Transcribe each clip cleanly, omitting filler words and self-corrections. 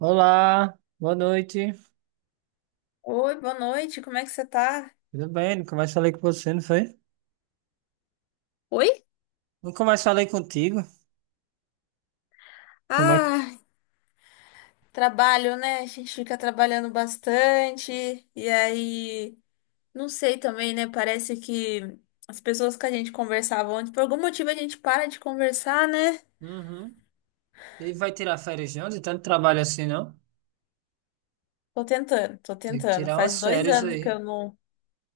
Olá, boa noite. Oi, boa noite, como é que você tá? Tudo bem? Nunca mais falei com você, não foi? Oi? Nunca mais falei contigo. Como é que. Ah, trabalho, né? A gente fica trabalhando bastante, e aí, não sei também, né? Parece que as pessoas que a gente conversava antes, por algum motivo a gente para de conversar, né? Uhum. E vai tirar férias de onde? Tanto trabalho assim, não? Tô tentando, tô Tem que tentando. tirar Faz umas dois férias anos que aí. eu não,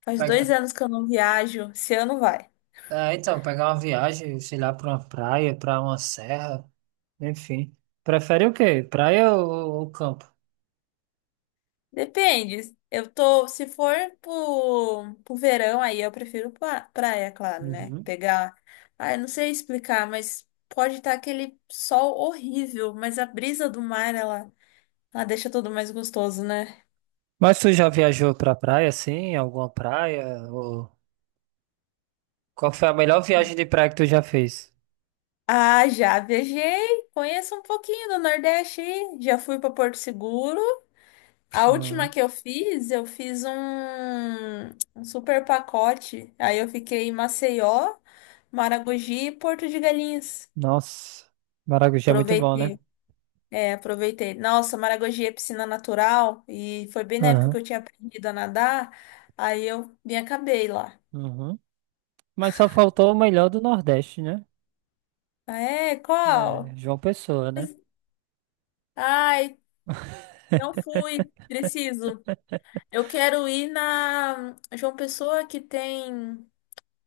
faz dois Pega. anos que eu não viajo. Esse ano vai. É, então, pegar uma viagem, sei lá, pra uma praia, pra uma serra. Enfim. Prefere o quê? Praia ou campo? Depende. Eu tô, se for pro verão, aí eu prefiro praia, claro, né? Uhum. Pegar. Ah, eu não sei explicar, mas pode estar aquele sol horrível, mas a brisa do mar, ela deixa tudo mais gostoso, né? Mas tu já viajou pra praia, assim? Alguma praia? Ou... Qual foi a melhor viagem de praia que tu já fez? Ah, já viajei. Conheço um pouquinho do Nordeste, aí. Já fui para Porto Seguro. A última Uhum. que eu fiz um super pacote. Aí eu fiquei em Maceió, Maragogi e Porto de Galinhas. Nossa, Maracujá é muito bom, né? Aproveitei. É, aproveitei. Nossa, Maragogi é piscina natural e foi bem na época Aham, que eu tinha aprendido a nadar, aí eu me acabei lá. uhum. Mas só faltou o melhor do Nordeste, né? Ah, é? É, Qual? João Pessoa, né? Mas- Ai, não fui, preciso. Eu quero ir na João Pessoa que tem.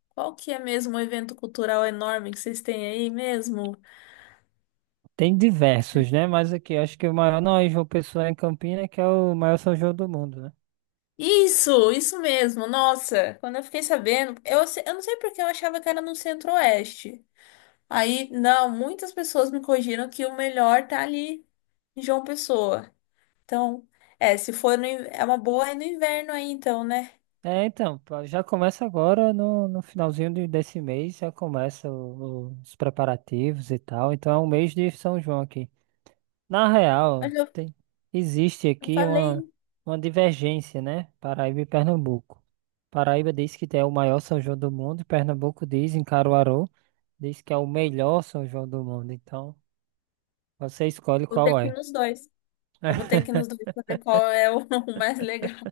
Qual que é mesmo o evento cultural enorme que vocês têm aí mesmo? Tem diversos, né? Mas aqui acho que o maior não é João Pessoa, é em Campinas, que é o maior São João do mundo, né? Isso mesmo. Nossa, quando eu fiquei sabendo, eu não sei porque eu achava que era no Centro-Oeste. Aí, não, muitas pessoas me corrigiram que o melhor tá ali em João Pessoa. Então, é, se for no, in- é uma boa é no inverno aí, então, né? É, então, pá, já começa agora no finalzinho desse mês, já começa os preparativos e tal. Então é um mês de São João aqui. Na real, Mas eu, existe eu aqui falei, uma divergência, né? Paraíba e Pernambuco. Paraíba diz que é o maior São João do mundo, e Pernambuco diz, em Caruaru, diz que é o melhor São João do mundo. Então, você escolhe vou ter qual que ir é. nos dois. Eu vou ter que ir nos dois pra ver qual é o, o mais legal.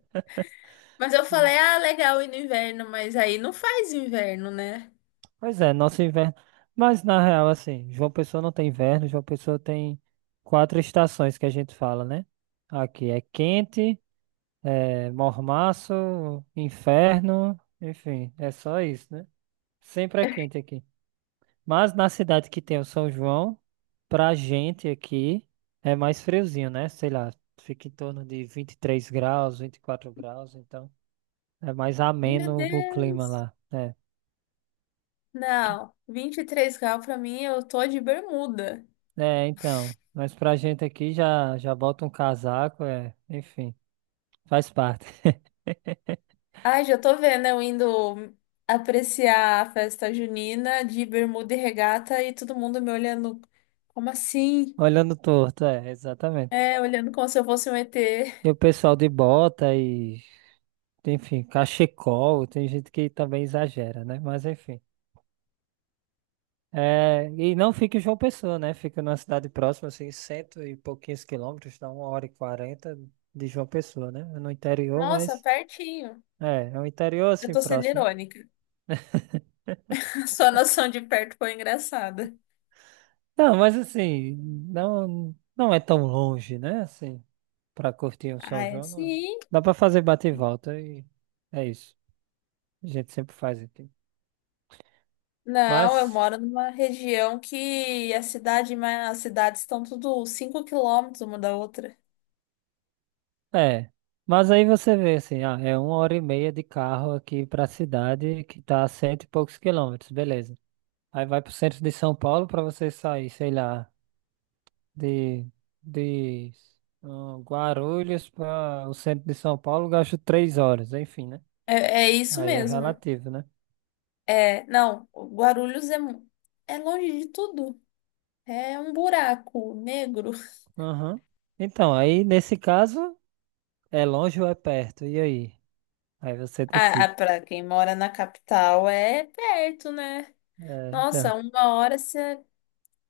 Mas eu falei, ah, legal ir no inverno, mas aí não faz inverno, né? Pois é, nosso inverno. Mas na real, assim, João Pessoa não tem inverno, João Pessoa tem quatro estações, que a gente fala, né? Aqui é quente, é mormaço, inferno, enfim, é só isso, né? Sempre é quente aqui. Mas na cidade que tem o São João, pra gente aqui é mais friozinho, né? Sei lá, fica em torno de 23 graus, 24 graus, então é mais Meu ameno o clima Deus! lá. É, Que- Não, 23 graus pra mim, eu tô de bermuda. é então. Mas pra gente aqui já bota um casaco, é, enfim, faz parte. Ai, já tô vendo eu indo apreciar a festa junina de bermuda e regata e todo mundo me olhando. Como assim? Olhando torto, é, exatamente. É, olhando como se eu fosse um ET. E o pessoal de bota e, enfim, cachecol, tem gente que também exagera, né? Mas enfim. É, e não fica em João Pessoa, né? Fica numa cidade próxima, assim, cento e pouquinhos quilômetros, dá uma hora e quarenta de João Pessoa, né? É no interior, Nossa, mas pertinho. é, é um interior Eu assim tô sendo próximo. irônica. Sua noção de perto foi engraçada. Não, mas assim, não, não é tão longe, né? Assim, pra curtir o Ah, São é João, não. sim. Dá pra fazer bate e volta e é isso. A gente sempre faz aqui. Não, eu Mas, moro numa região que a cidade, mas as cidades estão tudo 5 quilômetros uma da outra. é. Mas aí você vê assim, ah, é uma hora e meia de carro aqui pra cidade que tá a cento e poucos quilômetros, beleza. Aí vai pro centro de São Paulo pra você sair, sei lá, de, de ah, Guarulhos para o centro de São Paulo, gasto 3 horas, enfim, né? É, é isso Aí é mesmo. relativo, né? É, não, Guarulhos é longe de tudo. É um buraco negro. Aham. Então, aí nesse caso, é longe ou é perto? E aí? Aí você Ah, decide. ah, para quem mora na capital é perto, né? É, então. Nossa, uma hora você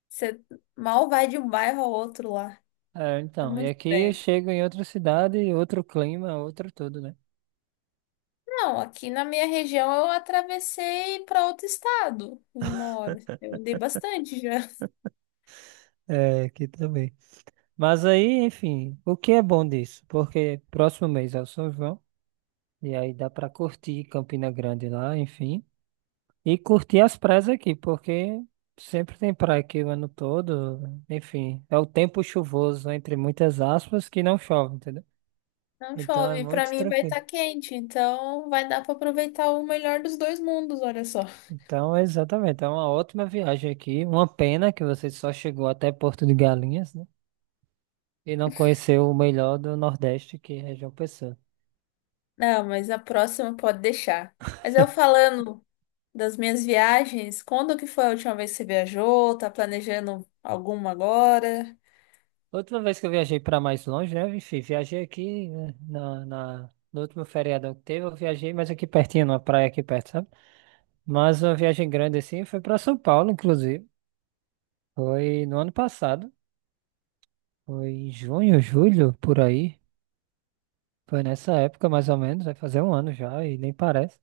você mal vai de um bairro ao outro lá. É, É então, e muito aqui eu estranho. chego em outra cidade, outro clima, outro tudo, né? Não, aqui na minha região eu atravessei para outro estado em uma hora. Eu andei bastante já. É, aqui também. Mas aí, enfim, o que é bom disso? Porque próximo mês é o São João. E aí dá pra curtir Campina Grande lá, enfim. E curtir as praias aqui, porque sempre tem praia aqui o ano todo. Enfim, é o tempo chuvoso, entre muitas aspas, que não chove, entendeu? Não Então é chove, para muito mim vai tranquilo. estar quente, então vai dar para aproveitar o melhor dos dois mundos, olha só. Então, exatamente, é uma ótima viagem aqui. Uma pena que você só chegou até Porto de Galinhas, né? E não conheceu o melhor do Nordeste, que é João Pessoa. Não, mas a próxima pode deixar. Mas eu falando das minhas viagens, quando que foi a última vez que você viajou? Tá planejando alguma agora? Outra vez que eu viajei para mais longe, né? Enfim, viajei aqui, né, no último feriadão que teve, eu viajei mais aqui pertinho, numa praia aqui perto, sabe? Mas uma viagem grande assim foi para São Paulo, inclusive. Foi no ano passado, foi em junho, julho, por aí. Foi nessa época, mais ou menos, vai fazer um ano já e nem parece.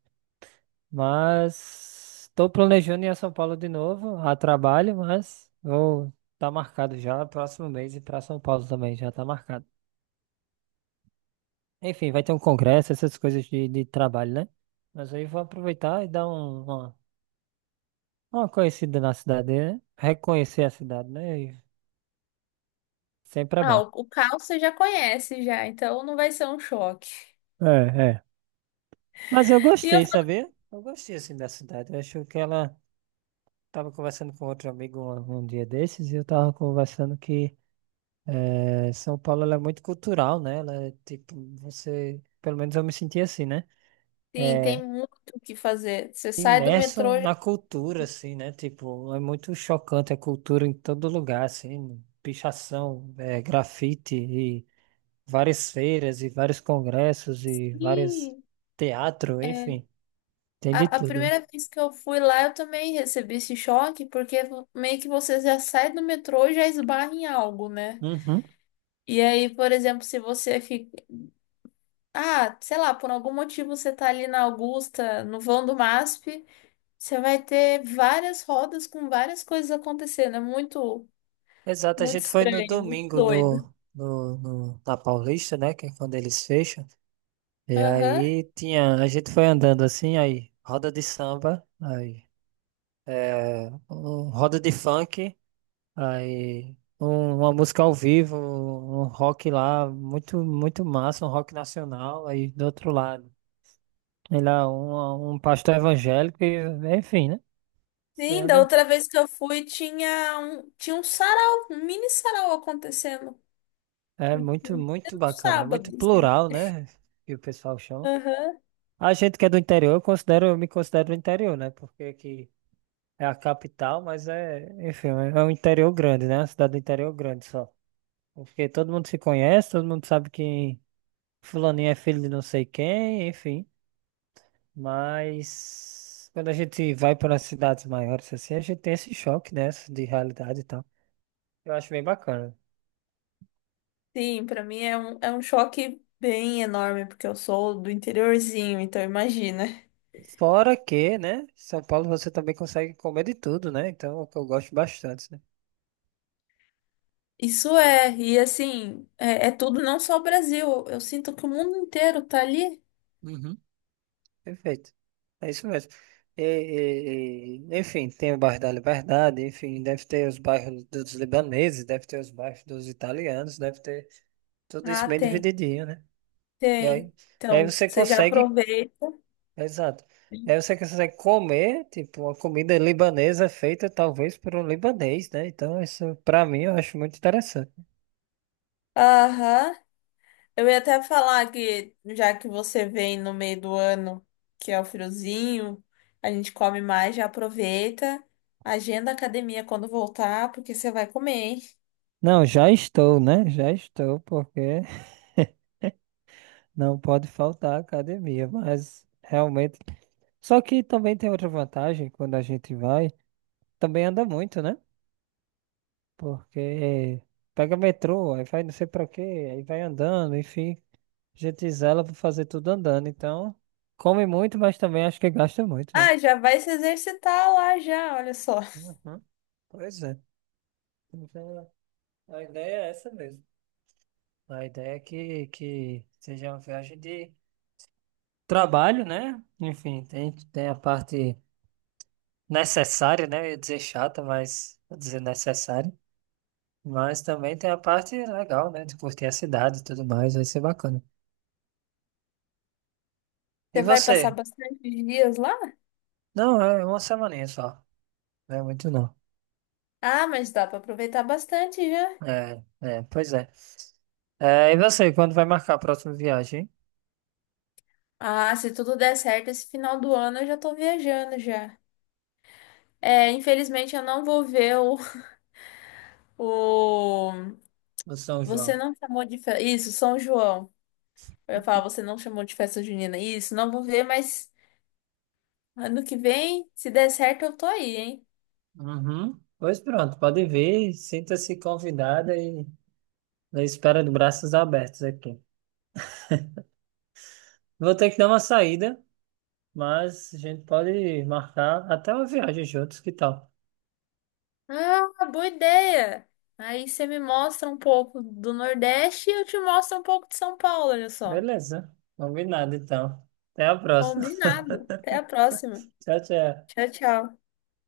Mas estou planejando ir a São Paulo de novo, a trabalho, mas vou tá marcado já, próximo mês, e para São Paulo também já tá marcado. Enfim, vai ter um congresso, essas coisas de trabalho, né? Mas aí vou aproveitar e dar uma conhecida na cidade, né? Reconhecer a cidade, né? E sempre é Ah, bom. o caos você já conhece já, então não vai ser um choque. É, é. Mas eu E eu gostei, falo sabia? Eu gostei, assim, da cidade. Eu acho que ela... Tava conversando com outro amigo um dia desses e eu tava conversando que São Paulo ela é muito cultural, né? Ela é tipo, você... Pelo menos eu me senti assim, né? assim, Eh, tem muito o que fazer. Você sai do imerso metrô já. na cultura, assim, né? Tipo, é muito chocante a cultura em todo lugar, assim, pichação, é, grafite e várias feiras e vários congressos e vários Ih, teatro, é. enfim, tem de A tudo, né? primeira vez que eu fui lá, eu também recebi esse choque, porque meio que você já sai do metrô e já esbarra em algo, né? Uhum. E aí, por exemplo, se você fica. Ah, sei lá, por algum motivo você tá ali na Augusta, no vão do MASP. Você vai ter várias rodas com várias coisas acontecendo. É muito, Exato, a muito gente foi no estranho, muito domingo doido. na Paulista, né? Que é quando eles fecham. E Aham. aí tinha, a gente foi andando assim, aí roda de samba, aí é, roda de funk. Aí, uma música ao vivo, um rock lá, muito, muito massa, um rock nacional. Aí do outro lado, sei lá, um pastor evangélico, e, enfim, né? Sim, da Sendo, outra vez que eu fui, tinha um sarau, um mini sarau acontecendo. é Um muito, um muito bacana, é muito sábado, assim. plural, né? Que o pessoal chama. Aham. A gente que é do interior, eu considero, eu me considero do interior, né? Porque aqui é a capital, mas é, enfim, é um interior grande, né? Uma cidade do interior grande só. Porque todo mundo se conhece, todo mundo sabe que fulaninho é filho de não sei quem, enfim. Mas quando a gente vai para cidades maiores assim, a gente tem esse choque, né, de realidade e tal. Eu acho bem bacana. Sim, pra mim é um choque bem enorme, porque eu sou do interiorzinho, então imagina. Fora que, né, São Paulo você também consegue comer de tudo, né? Então, é o que eu gosto bastante, né? Isso é, e assim, é tudo não só o Brasil. Eu sinto que o mundo inteiro tá ali. Uhum. Perfeito. É isso mesmo. E, enfim, tem o bairro da Liberdade, enfim, deve ter os bairros dos libaneses, deve ter os bairros dos italianos, deve ter tudo isso Ah, bem tem. divididinho, né? E aí, Tem. e aí Então, você você já consegue aproveita. exato. Aí você consegue comer, tipo, uma comida libanesa feita talvez por um libanês, né? Então, isso pra mim eu acho muito interessante. Aham. Eu ia até falar que, já que você vem no meio do ano, que é o friozinho, a gente come mais, já aproveita. Agenda a academia quando voltar, porque você vai comer, hein? Não, já estou, né? Já estou, porque não pode faltar a academia, mas realmente. Só que também tem outra vantagem: quando a gente vai, também anda muito, né? Porque pega metrô, aí vai não sei pra quê, aí vai andando, enfim, a gente zela pra fazer tudo andando. Então, come muito, mas também acho que gasta muito, né? Ah, já vai se exercitar lá já, olha só. Uhum. Pois é. Então, a ideia é essa mesmo. A ideia é que seja uma viagem de trabalho, né? Enfim, tem, tem a parte necessária, né? Eu ia dizer chata, mas vou dizer necessária. Mas também tem a parte legal, né? De curtir a cidade e tudo mais, vai ser bacana. E Você vai passar você? bastante dias lá? Não, é uma semaninha só. Não é muito, não. Ah, mas dá pra aproveitar bastante já. É, é, pois é. É, e você, quando vai marcar a próxima viagem, hein? Ah, se tudo der certo, esse final do ano eu já tô viajando já. É, infelizmente eu não vou ver o, o Do São Você João. não chamou de festa. Isso, São João. Eu ia falar, você não chamou de festa junina. Isso, não vou ver, mas ano que vem, se der certo, eu tô aí, hein? Uhum. Pois pronto, pode vir, sinta-se convidada e na espera de braços abertos aqui. Vou ter que dar uma saída, mas a gente pode marcar até uma viagem juntos, que tal? Ah, boa ideia! Aí você me mostra um pouco do Nordeste e eu te mostro um pouco de São Paulo, olha só. Beleza, combinado então. Até a próxima. Combinado. Até a próxima. Tchau, tchau. Tchau, tchau.